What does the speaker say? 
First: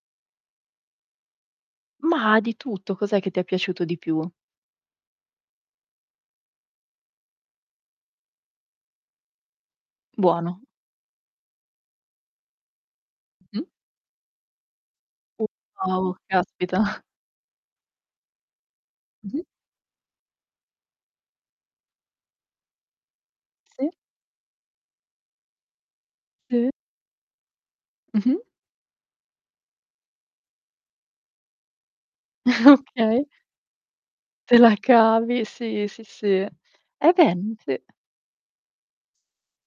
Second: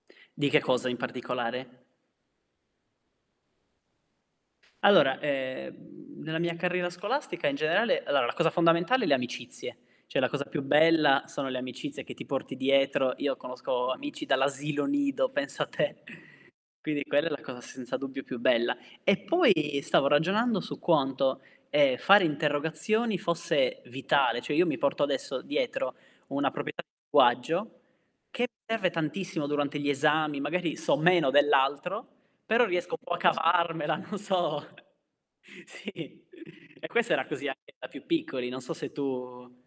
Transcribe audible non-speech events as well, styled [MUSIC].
Di che cosa in particolare? Mah, di tutto, cos'è che ti è piaciuto di più? Allora, ehm, nella mia carriera scolastica in generale allora la cosa fondamentale è le amicizie, cioè la cosa Buono. più bella sono le amicizie che ti porti dietro. Io Mh-mh. conosco amici dall'asilo nido, [UNINTELLIGIBLE] pensa te. po', caspita. Quindi quella è la cosa senza dubbio più bella. E Mh-mh. poi stavo ragionando su quanto, ehm, fare interrogazioni fosse Sì. vitale, cioè io mi porto adesso dietro una Sì. proprietà di linguaggio Mh-mh. che serve tantissimo durante gli esami, magari so meno dell'altro, però [CHUCKLES] riesco un po' a Okay. cavarmela, non Te so la cavi, sì, sì, sì, sì. e Eh questo era beh, così n anche sì. da più piccoli, non so se tu